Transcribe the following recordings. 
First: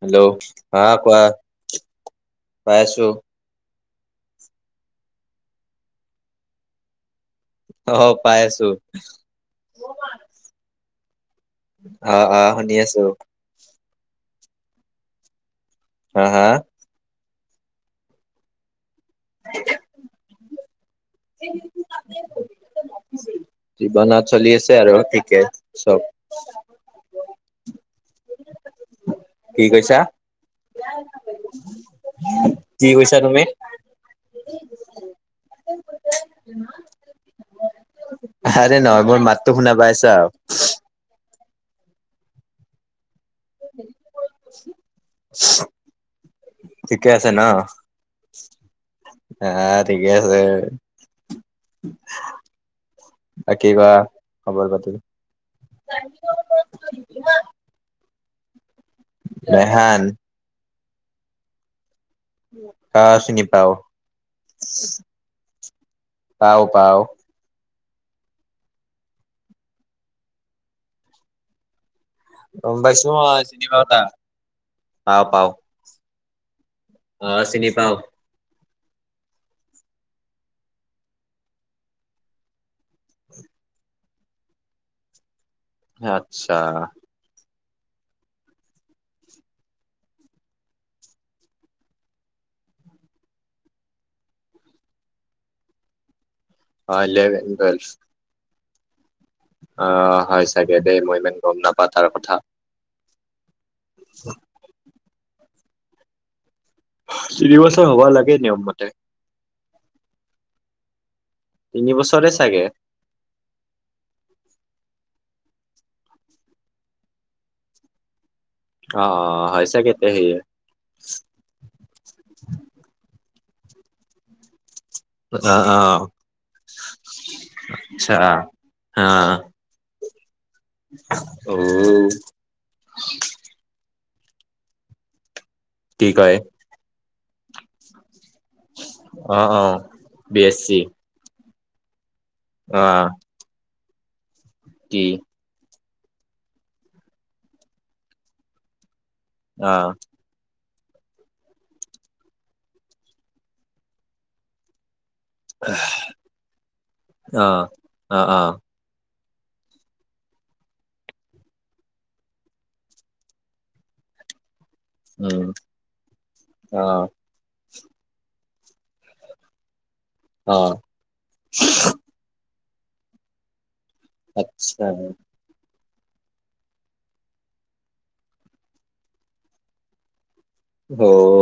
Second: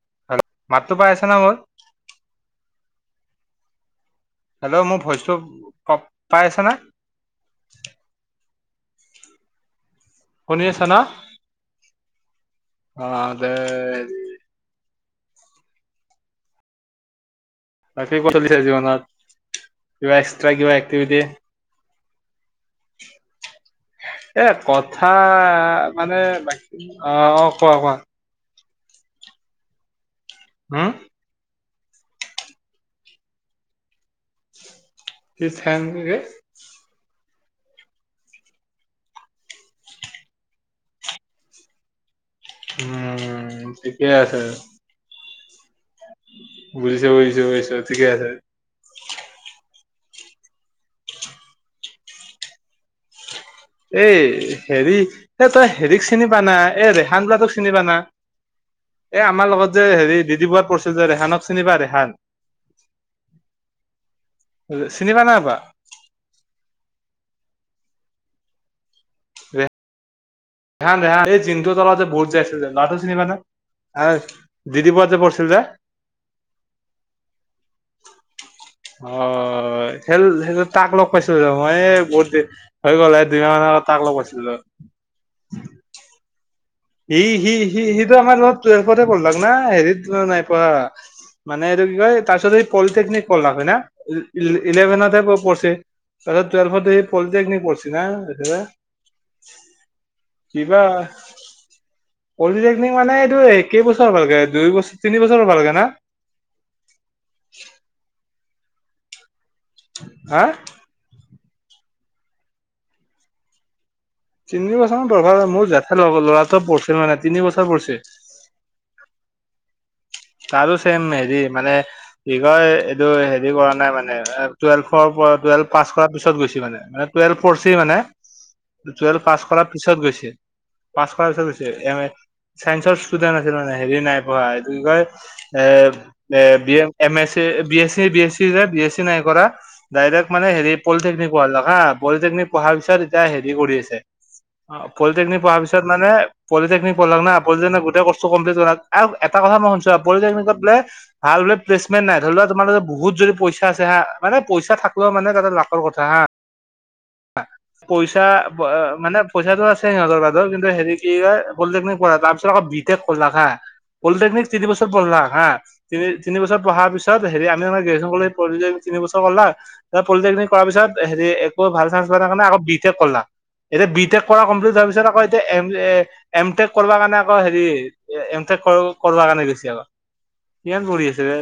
Hello হা মাতটো পাই কোৱা, আছা না মোৰ? পাই আছো। হেল্ল' মোৰ ভইচটো ক' পাই আছে না? অ, পাই আছো। শুনি আছা ন' আহ আহ শুনি আছো অ, দে হ হা? বাকী ক চলিছে জীৱনত? কিবা এক্সট্ৰা কিবা এ্টিভিটি? [unintelligible] জীৱনত এ, চলি আছে আৰু কথা ঠিকে চব মানে বাকী অ', অ', কোৱা-কোৱা। কি কৈছা? হম? কি কৈছা তুমি? এই ফেনটো যে আহৰে নহয় মোৰ মাতটো শুনা পাইছা আৰু উম, ঠিকেই আছে। ঠিকে বুজিছোঁ আছে ন বুজিছোঁ বুজিছোঁ, ঠিকে আছে। আহ ঠিকে আছে। বাকী কোৱা এই খবৰ পাতি হেৰি এই তই হেৰিক চিনি পানা এই ৰেহান [unintelligible] চিনি পানা? এ আমাৰ লগত যে ৰেহান হেৰি বিবি বৰাত পৰচে যে ৰেহানক চিনি পাই ৰেহান? আহ চিনি পাওঁ। চিনি পা না নাপা? পাও - পাও। ৰে ৰেহান -ৰেহানহ এই জিণ্টু হতৰ লগত যে বহুত যে আছিল যে গম ল'ৰাতোক পাইছো চিনি পানা মই পাও তাক এই ডি ডি বৰুৱাত যে পাও পাও পঢ়ছিল যে? অ' চিনি পাওঁ অ, সেল সেইটো তাক লগ পাইছিলো যে অ, মই এ বহুত দিন হৈ গ'ল এ দুইমাহ মান আগত তাক লব আছিলে আটচ সি সি সি, সিটো আমাৰত লগত ত্বেলফতে পঢ়লাক না হেৰিত নাই পঢ়া। মানে এইটো কি কয় তাৰ পিছত এই পলিটেকনিক কৰলা হয় না ই, ই, ইলেভেনত হে প, পঢ়চে। তাৰ টুৱেলৱতে‌ এই ইলেভেন পলিটেকনিক পঢ়ছি না আহ, হয় চাগে কিবা দেই মই ইমান গম নাপা তাৰ কথা। পলিটেকনিক মানে এইটো কেইবছৰ হৈ গল ভালকে দুই, বছৰ তিনি বছৰৰ ভালকে না দুই বছৰ হ'ব লাগে নিয়ম মতে [unintelligible] হা, তিনি বছৰে চাগে তিনি বছৰ মান পঢ়িব লাগিব, জেঠাই লৰা এটা পঢ়িছিল মানে, তিনি বছৰ পঢ়িছিল। অ', হয় চাগে [inaudible] তাৰো চেম হেৰি মানে বিষয় এইটো হেৰি কৰা নাই মানে টুৱেলভফৰ অ পৰা টুৱেল্ভ অ পাছ কৰাৰ পিছত গৈছে মানে মানে টুৱেল্ভ পঢ়ছি মানে আচ্ছা [unintelligible] অ টুৱেলৱ পাছ কৰাৰ পিছত গৈছে পাছ কৰাৰ ঔ পছৈ এম এ চাইন্সৰ ষ্টুডেন্ট আছিল মানে হেৰি নাই পঢ়া এইটো কি কয় [unintelligible] এ কি কয় A B A M S B AC B AC B S C নাই অ কৰা অ ডাইৰেক্ট বি মানে এছ হেৰি চি পলিটেকনিক হা [unintelligible] পলিটেকনিক পঢ়া অ পিছত এয়া হেৰি কৰি আছে অ', কি পলিটেকনিক পঢ়াৰ পিছত মানে পিটেকনিক পঢ়াকনা পলি গোটেই কোচ্ টো [unintelligible] আৰু এটা কথা মই অ শুনিছো আৰু পলিটেকনিক ভাল বলে প্লেচমেণ্ট নাই ধৰি লোৱা তুমাৰ বহুত যদি পইচা আ হা মানে পইচা থাক [unintelligible] মানে লাখৰ কথা হা অ অ পইচা অ মানে পইচাটো আছে সিহঁতৰ বৰ কিন্তু হেৰি কি ক পলিটেকনিক পঢ়া তাৰ পিছত আকৌ ভিটেক কলা হা পলিটেকনিক তিনি বছৰ পঢ়লাক উম হা তিনি তিনি বছৰ অ পঢ়াৰ পিছত হেৰি আমি মানে [unintelligible] তিনিবছৰ কৰিলা, পলিটেকনিক অ কৰাৰ পিছত হেৰি একো ভাল চানস প ন কাৰণে আকৌ বিটেক লা এতিয়া বিটেক কৰা কমপ্লিট আচ্ছা হোৱাৰ পিছত আকৌ এতিয়া এম [unintelligible] এ, এম, টেক কৰ কাৰণে আকৌ হেৰি এমটেক কৰ কাৰণে গৈছি আকৌ ইমান অ পৰি আছিলোনে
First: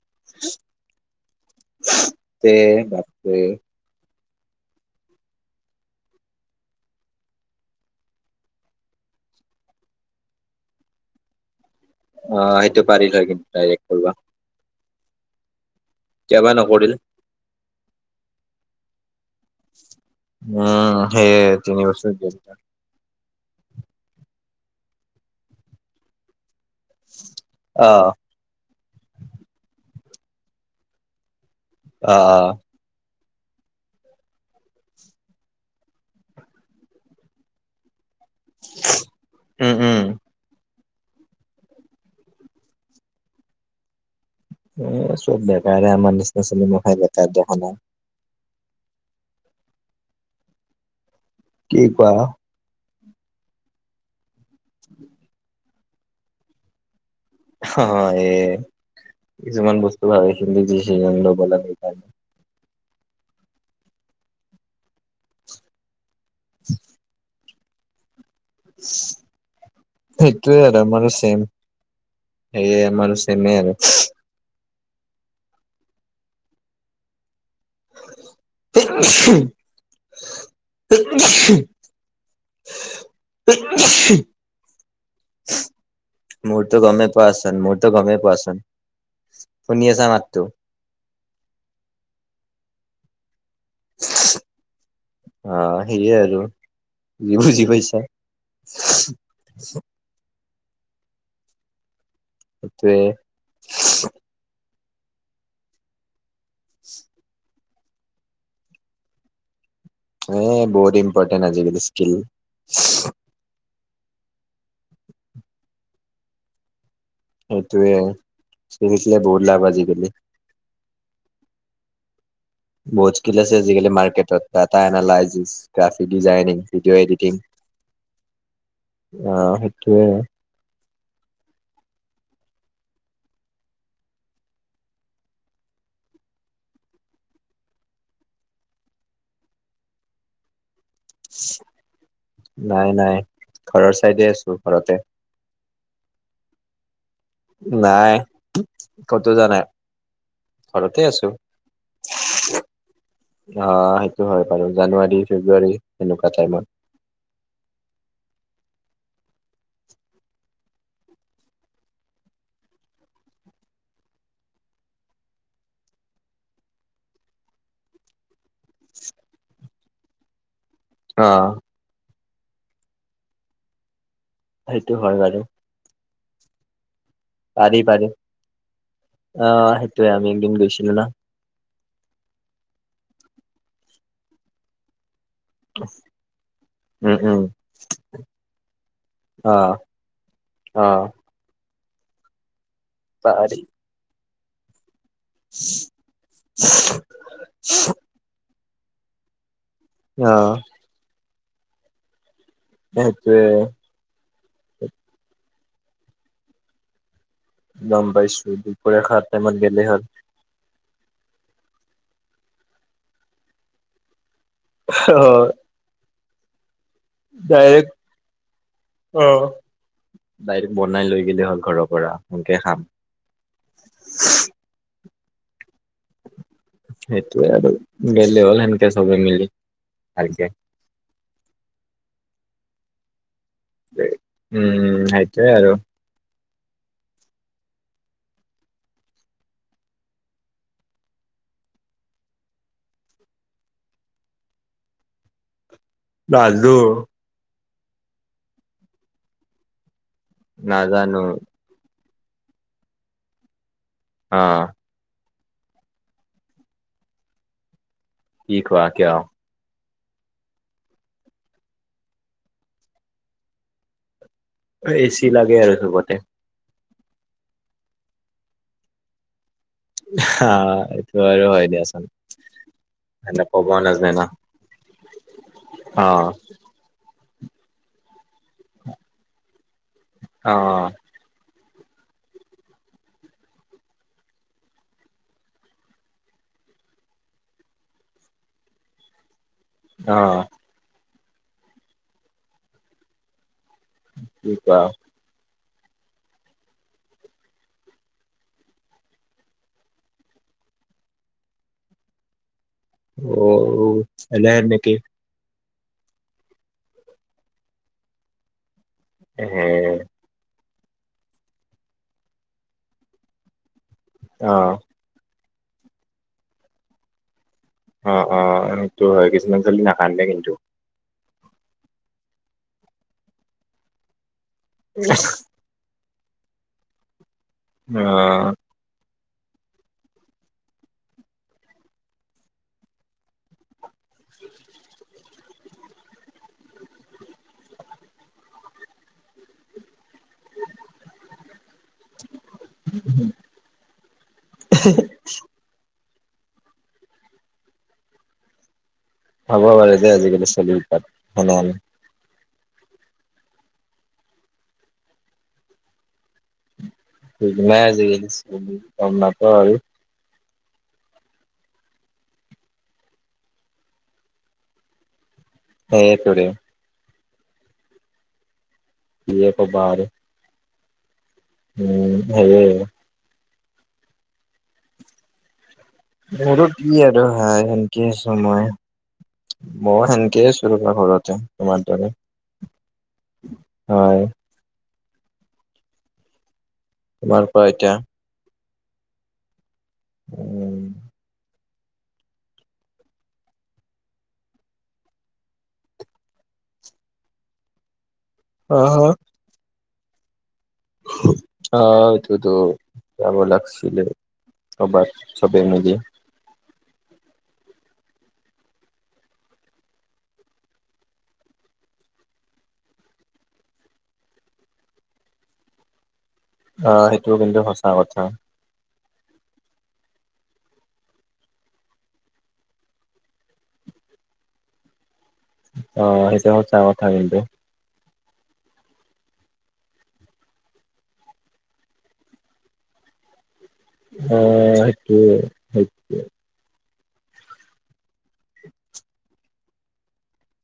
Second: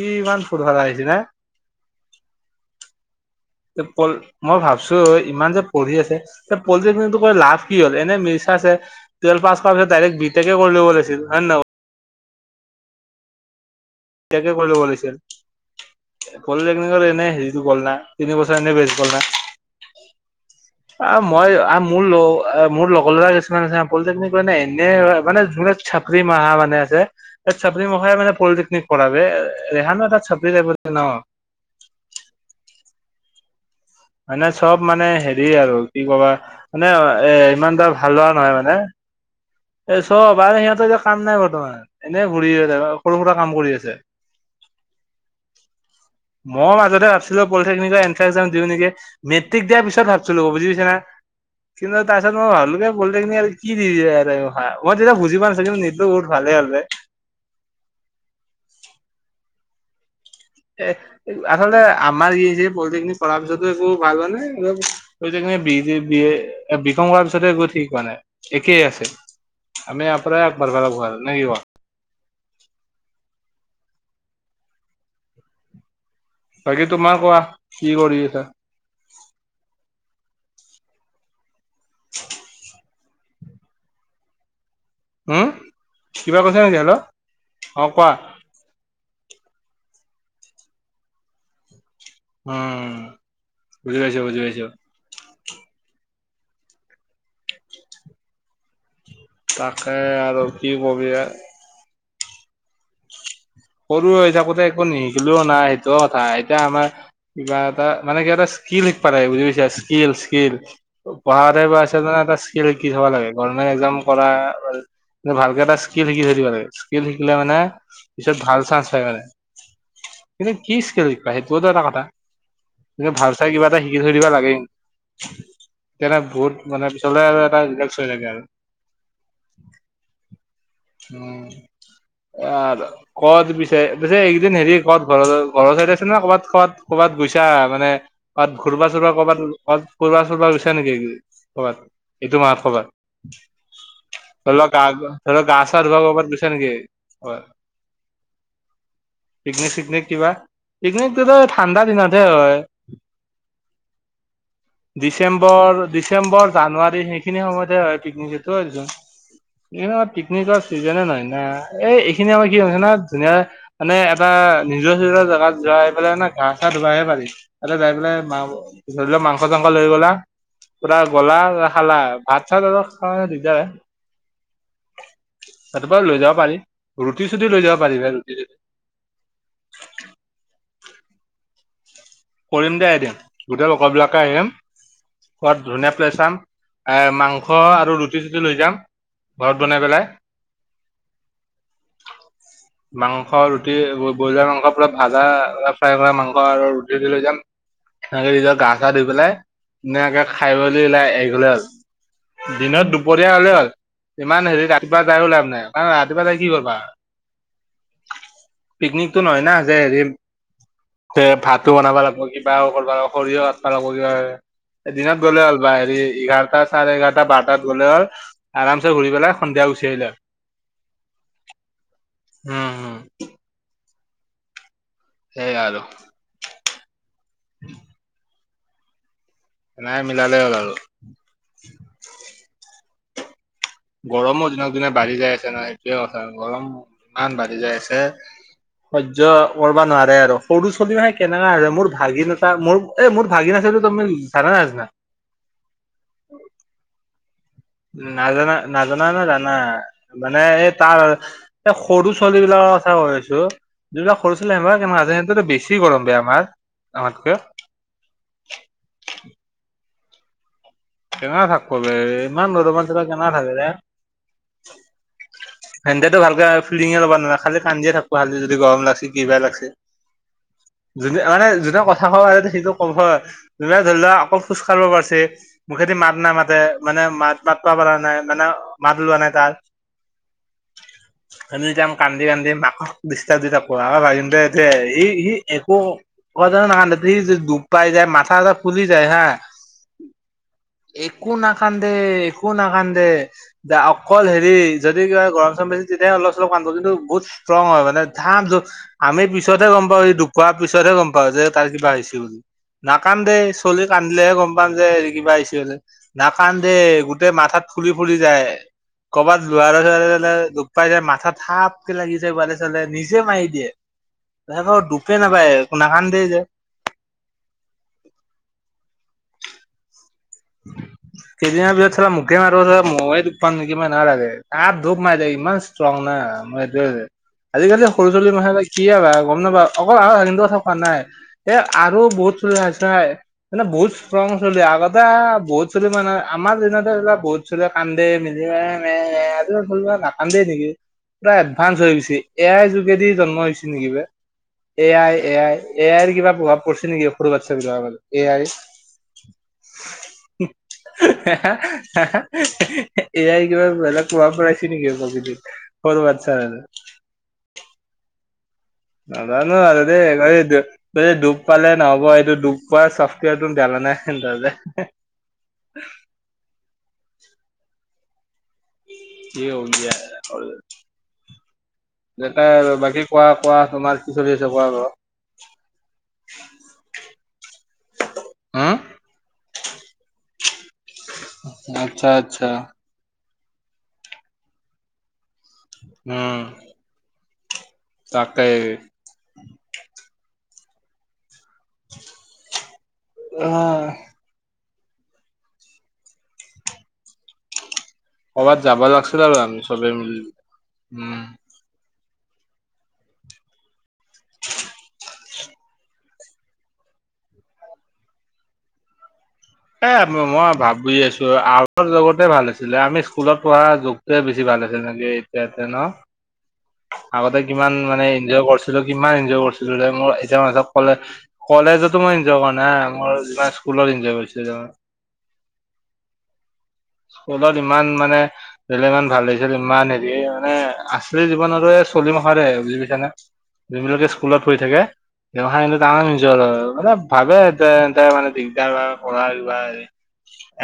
ই ইমান ফূট ভা়া আহিছে ন [unintelligible] বাপৰে, বাপৰে মই ভাবছো ইমান যে পঢ়ি আছে পলিনি ক লাভ কি হ'ল এনে মিৰ্চা আছে [unintelligible] পাছ পাৰ পিছ ডাইৰেক্ট বিটেক কৰি ল'ব লাগিছল হয় নে নহয় অ' সেইটো পাৰিলয় কিন্তু ডাইৰেক্ [unintelligible] তে কৰিব লাগিছিল কিয় বা নকৰিল পলিটেকনিকৰ এনে গল না তিনি বছৰ এনে বেছি গল না [unintelligible] [unintelligible] উম অ' সেইয়ে মই তিনি মোৰ বছৰ গেল লগ মোৰ লগৰ লৰা। পলিটকনিক হয়ে এনে মান যুনেক ছাপৰি [unintelligible] ম আহানে চাপৰি অ মখাই পলিটেকনিক কৰা ৰেহানো এটা চাপি যিব ন [unintelligible] অ', অ',। মানে চব মানে হেৰি আৰু, কি কবা মানে এ ইমান এটা ভাল লোৱা নহয় মানে, উম এই উম চব বাৰে সিহঁতে কাম নাই বৰ্তমান এনেই ঘূৰি সৰু সুৰা কাম কৰি আছে এ চব বেকাৰে আমাৰ নিচিনা চলি মই খাই মাজতে বেকাৰ ভাছিলোঁ দেখা নাই পলিটেকনিক এন নেকি মেট্ৰিক দিয়াৰ পিছত ভাবচুলো বুজি পাইছা কি কিন্তু কোৱা তাৰ পিছত মই ভালো [unintelligible] [unintelligible] হ' [unintelligible] অ', এ কিছুমান বস্তু ভাল এ আচলতে আমাৰ ই যে, পলটেকনিক পঢ়াৰ পিছত একো ভাল হয় নে বি এ বি কম কৰাৰ পিছতে [unintelligible] মে একেই আছে, আমি ইয়াৰ পৰাই আগবাঢ়িব লগাব নে কি কোৱা আমাৰ চেমে আৰু [unintelligible] বাকী তোমাৰ কোৱা, কি কৰি আছা [unintelligible] হম কিবা [inaudible] কৈছা নেকি মূৰ্তো হেল্ল' গমে পোৱাচোন অ মূৰ্তো কোৱা গমে পোৱাচন। শুনি আছা মাতটো? উম বুজি পাইছ বুজি পাইছ। অ' সেয়ে আৰু তোমি বুজি পাইছা? তাকে আৰু কি কবি? সেইটোৱে। সৰু হৈ থাকোতে একো নিশিকিলোও নাই সেইটোও কথা এতিয়া আমাৰ কিবা এটা মানে কিব এটা স্কিল্ল বুজি পাইছ? স্কিল এ স্কিল বহুত ইম্পৰ্টেণ্ট পঢ়াতে আজিকালি বাে স্কিল এটা স্কিল কি থব লাগে গৰমেন একমজাম কৰা ভালকে এটা স্কিল শিকি থৈ দিব লাগে স্কিল শিকিলে মানে সেইটোৱে। ত' ভাল চান্স স্কিল হয় শিকিলে মানে বহুত লাভ আজিকালি কিন্তু কি স্কেল শা সেইটোতো এটা কথা? বহুত ভাল স্কিল চাই আছে কিবা এটা আজিকালি শিকি থৈ দিবা মাৰ্কেটত লাগে ডাটা এনালাইচিছ গ্ৰাফিক সেইে বহুত ডিজাইনিং মানে ভিডিঅ' পিছলে এডিটিং আৰু এটা [unintelligible] অ' সেইটোৱে। এ আ আৰু। ক'ত পিছে -পিছে এইকদিন হেৰি কত ঘৰ ঘৰৰ চাইড আছে ন ক'বাত ক'বাত ক'ৰবাত গৈছা মানে? ঘূৰবা চুবা কৰ'বাত ফোৰবা চুবা আচে নেকি কবাত এইটো মাহ নাই কবাত? নাই। ঘৰৰ চাইডে আছো ঘৰতে [unintelligible] নাই। ক'তো যোৱা নাই। পিকনিক চিকনিক কিবা ঘৰতে আছো পিকনিকটোতো ঠাণ্ডা দিনতহে হয়। অ সেইটো হয় বাৰু জানুৱাৰী ডিচেম্বৰ ফেব্ৰুৱাৰী এনেকুৱা ডিচেম্বৰ টাইমত জানুৱাৰী সেইখিনি সময়ত হয় পিকনিক আমাৰ পিকনিকৰ চিজ নহয় না এই এইখিনি আমাৰ কি হৈছে না ধুনীয়া মানে এটা নিজৰ চজৰ জেগাত যোৱা পেলাই না ঘা চা ধুবাইহে পাৰি। তাতে যাই পেলাইা ধৰি লও মাংস চাংস লৈ গ'লা। পুৰা অ গলা খালা ভাত চাত খ দিগদাৰ। সেইটো হয় বাৰু। [inaudible] যাব পাৰি পাৰিবা পাৰি ৰুটি চুটি অ' সেইটোৱে আমি একদিন গৈছিলো না। কৰিম দে আহি দিম গোটেই লগৰ বিলাকে আহিম খোৱাত ধুনীয়া ছে চাম এ উম উম মাংস আৰু ৰুটি চুটি লৈ যাম। অ ঘৰত বনাই পেলাই। অ' মাংস পাৰি ৰুটি ব্ৰইলাৰ মাংস পৰা ভাজা ফ্ৰাই কৰা মাংস আৰু চুটি লৈ যাম সে নিজৰ গা চা ধুই পেলাই ধুনীয়াকে অ খাইলৈ ওলাই দিনত দুপৰীয়া সেইটোৱে হ'লে হ'ল। ইমান হেৰি ৰাতিপুৱা যায় লাভ নাই কাৰণ ৰাতিপুৱা যাই কি কৰিবা? গম পাইছো দুপৰ খোৱা টাইমট গেলেই হ'ল। সে' ভাতো বনাব লাগিব কিবা কৰিব খৰীও সৰিয়ও কাটিব লাগিব কিবা এ অ দিনত গ'লে হ'ল বা হৰি এইঘাৰ তা চাৰে এঘাৰটা বাৰটাত ডাইৰেক্ট গলে আৰু আৰাম চে ঘূৰি অ পেলাই সন্ধিয়া গুচি আহিলে ডাইৰেক্ট বনাই লৈ গেলি হ'ল ঘৰৰ পৰা সোনকে উম খাম। হুম সেইয়া আৰু। সেইটোয়ে আৰু গেলে হ'ল সেনেকে চবে মিলি। নাই মিলালে ভালকে হ'ল আৰু। গৰমৰ দিনক দিনে উম বাঢ়ি যাই আছে সেইটোয়ে নহয় আৰু এইটোৱে কথা গৰম ইমান বাঢ়ি যাই আছে। সহ্য কৰিবা নোৱাৰে আৰু সৰু ছলি মানে সৰু ছোৱালী আৰু মোৰ ভাগিনতা এটা মোৰ এ মোৰ ভাগিন [unintelligible] বাজু। নাজানা-নাজানা না জানা মানে এই তাৰ এই নাজানো স সৰু ছোৱালী বিলাকৰ কথা কৈ আছো যিবিলাক অ সৰু ছোৱালী যেন [unintelligible] বেছি গৰম বে আমাৰ আমাতকে কি খোৱা কিয় কেনেকা থাকবো দে ইমান গৰমত কেনে থাকে দে? এচি লাগে আৰু চবতে সেনতেটো ভালকে কোনেও লবা নৰা খালি কান্দিয়ে থাকবো খালি যদি গৰম লাগচি কিবা লাগছি। হা এইটো যোনে আৰু মানে হয় যোনে দিয়াচোন কথা কবা আৰু সেইটো কব এনে ক'ব ষোনে ধৰি নাজানে লোৱা ন অকল খজকাঢ় পাছে মখে যদি অ মাত নামাতে মানে মাত মাতবা পাৰা নাই মানে মাত উলোৱা নাই তাৰ অ', আমি যাম কান্দি কান্দি মাকক দিষ্টাব দি থাকব আৰু ভাগিনটা এতে আহি ই সি একো [unintelligible] দুখ পাই যাই মাথা চাথা ফুলি যায় হা অ একো নাকান্দে একো নাকান্দে দে অকল কি হেৰি কোৱা যদি কিবা গৰম চৰম বেছি তেতিয়া অলপ চলপ কান্দব কিন্তু বহুত ষ্ট্ৰং হয় মানে থাম আমি পিছতহে গম পাওঁ সি দুখ পোৱাৰ পিছত গম পাওঁ যে তাৰ কিবা হৈছে বুলি নাকান্দে অ চলি কান্দিলেহে গম এলেহেন পাম যে নেকি কিবা নাকান্দে গোটেই মাথাত ফুলি ফুলি যায়। ক'বাত এ যোৱাৰ [unintelligible] দুখ পাই যায় মাথাত থাপ কে লাগি যায় উৱালে চুৱালে নিজে মাৰি দিয়ে। অ [unintelligible] দুখে নাপায় নাকান্দে যে অ, অ, সেইটো হয় কিছুমান চলি নাকান্দে কিন্তু। কেইদিন মানৰ পিছত চালা মুকে মাৰিব ময়ে দুখ পাম নেকি মোৰ সেনেহেন লাগে, ধাপ ধূপ মাৰি দিয়ে ইমান ষ্ট্ৰং। নাই মই সেইটোয়ে যে আজিকালি অ সৰু ছোলী মাসান কিয়ে বা গম নাপাওঁ অকল আৰু [unintelligible] কথা কোৱা নাই এ আৰু বহুত চলি আছে মানে বহুত ষ্ট্ৰং [unintelligible] আগত বা বহুত চলি মানে আমাৰ যেনে ধৰি লোৱা বহুত চলি কান্দে মিলি [unintelligible] কান্দেই নেকি পুৰা এডভান্স হৈ গৈছি এয়াই যোগেদি জন্ম হৈ হৈছে নেকি বে A I A I A আইৰ কিবা প্ৰভাৱ পৰিছে নেকি সৰু বাচ্ছা বিলাকৰ উপৰত এ আই? পাব পাৰে দেই এই আজিকালি চলিৰ উৎপাত সেনেহেন এয়াই কিবা বেলেগ প্ৰভাৱ পৰাইছে নেকি প্ৰকৃতিত সৰু বাচ্ছাৰ। ঠিক নাই আজি কালিৰ যুগ নাজানো আৰু দে ডুব পালে নহ'ব এইটো ডুব পোৱাৰ চফ্টৱেৰ টো যানানে সেইটোৰে কিয়ে ক'বা আৰু [unintelligible] উম [unintelligible] সেয়ে আৰু বাকী কোৱা কোৱা তোমাৰ কি চলি আছে কোৱা বাৰু। মোৰো কি আৰু হাই সেনকে আছো মই, হুম, ময়ো সেনকে আছো। ঘৰতে তোমাৰ আচ্ছা দৰে। আচ্ছা হয়। অ'। তোমাৰ কোৱা এতিয়া তাকেই। অ' কৰোবাত যাব আহ লাগছিল আৰু আমি চবেই মিলি উম। সেইটোতো যাব লাগছিলে কবাত চবেই মিলি। এ মই ভাবি আছো আগৰ যুগতেই ভাল আছিলে আমি স্কুলত পঢ়া যুগতোৱে বেছি ভাল মানে যেনেকে এতিয়াতে ন, আহ সেইটো আগতে কিন্তু কিমান সঁচা মানে কথা ইনজয় কৰিছিলো এমান এনজয় কৰিছিলো যে মোৰ এতিয়া মানে কলে কলেজতো মই এনজয় কৰা নাই মোৰ যিমান স্কুলত ত এনজয় কৰিছিলো। অ, সেইটো হয় স্কুলত ইমান মানে ধৰিলে ইমান ভাল লাগিছিল ইমান হেৰি মানে আছলি জীৱন আৰু এই চলি মাখাৰে বুজি পাইছা না। যোনবিলকে অ স্কুলত পঢ়ি থাকে সেইটোৱে তেওঁহতৰ তামাম এনজয় কৰে, মানে ভাবে যে এ মানে দিদাৰ পঢ়া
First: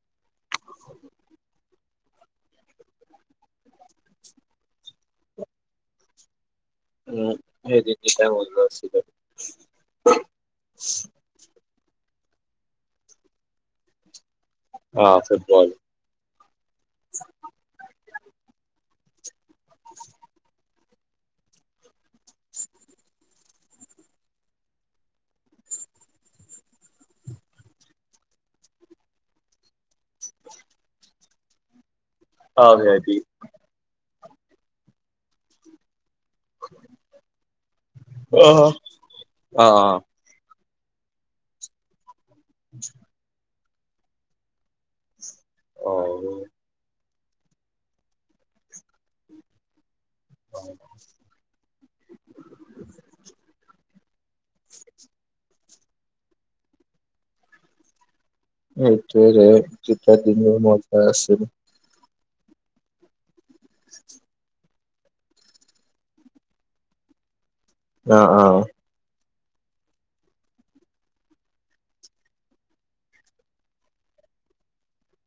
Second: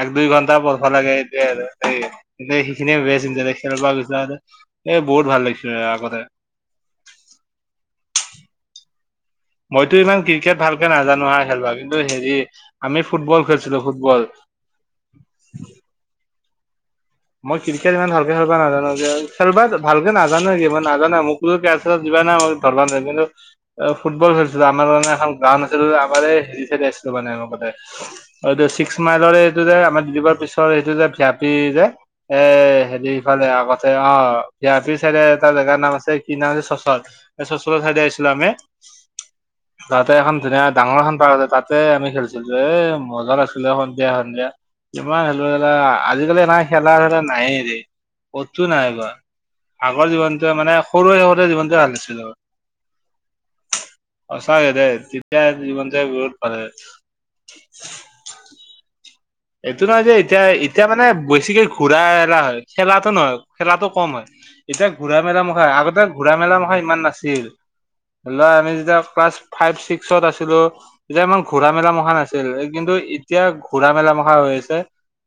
এক দুই ঘণ্টা পঢ লাগে এতিয়া আৰু এই এ সেইখিনিয়ে বে খেল গছ এই বহুত ভাল লাগি আৰু আগতে উম, সেইদিতি টাইম মোৰো আছিলে। মইতো ইমান ক্ৰিকেট ভালকে নাজানো আৰু খেলবাগ কিন্তু হেৰি আমি ফুটবল খেলছিলো ফুটবল। অ ফুটবল মই ক্ৰিকেট ইমান ভালকে খেলিবা নাজানো খেলবা ভালকে নাজানো মই নাজানো মোকো ণে ধৰব ন কিু অ ফুটবল খেলছিলো আমাৰ কাৰণে এখন গ্ৰাউড আছিলো আম হে চ আছিলো ে এনেুৱ এইটো ছিক্স মাইলৰে এইটো যে আমাৰ ডৰ পিছৰ এইটো যে ভয়াপি যে এ অ হেৰি ভি ইফালে আগতে অ বিয় পি চাইে তাৰ জেগাৰ নাম আছে ই নাম চচত চচলৰ াইড আহিছিলো অ আমি অ তাতে এখন ধুনীয়া ডাঙৰ এ খখন পাৰ্ আছে তাতে আমি খেলিছিলো এ মজা লাগিছিলে সন্ধিয়া সন্ধিয়া যিমান লা অ আজিকালি নাই খেলা ধূলা নাই দে কটো নাই কোৱা, আগৰ জীৱনটোৱে মানে সৰুৱ শহতে জীৱনটোৱে ভাল আছিল সঁচাকে দেই যেতিয়া যি মন যায়, বহুত ভালেই উম এইটো নহয় যে এতিয়া এতিয়া মানে আছিল বেছিকে ঘূৰা খেলা হয় খেলাটো নহয় খেলাো কম হয় এতিয়া ঘূৰা মেলা মুখা আগতে ঘূৰা মেলা মুখা ইমান নাছিল, অ অ আমি যেতিয়া ক্লাছ ফাইভ ছিক্সত আছিলো এতিয়া ইমান ঘোৰা মেলা মখা নাছিল কিন্তু এতিয়া ঘোৰা মেলা মখা, পৰ হৈ আছে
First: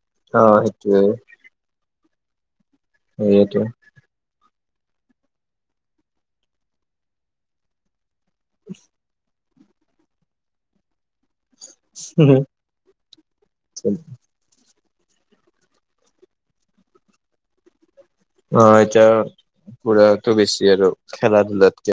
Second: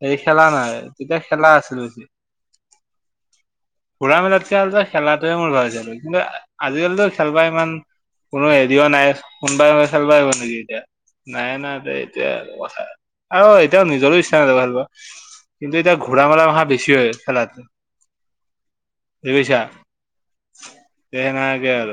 হেৰি অ খেলা নাই সেইটোৱে তেতিয়া খেলা আছিলো যে। সটোো আজিকালো খেলাতোৱে মই ভাবিছিলো কিন্তু আজিকালিতো খেল পা ইমান কোনো হেৰিও নাই শোননবাই চালিব আহিব নেকি এতিয়া নাই নাই এতিয়া কথা আৰু সেইটো নিজৰো ইচ্ছা নায খাল পা কিন্তু এতিয়া ঘোৰা মেলা মখা বেছি হয় খেলা অ এটা পুৰাটো বেছি আৰু তে খেলা সেনেকে ধূলাতক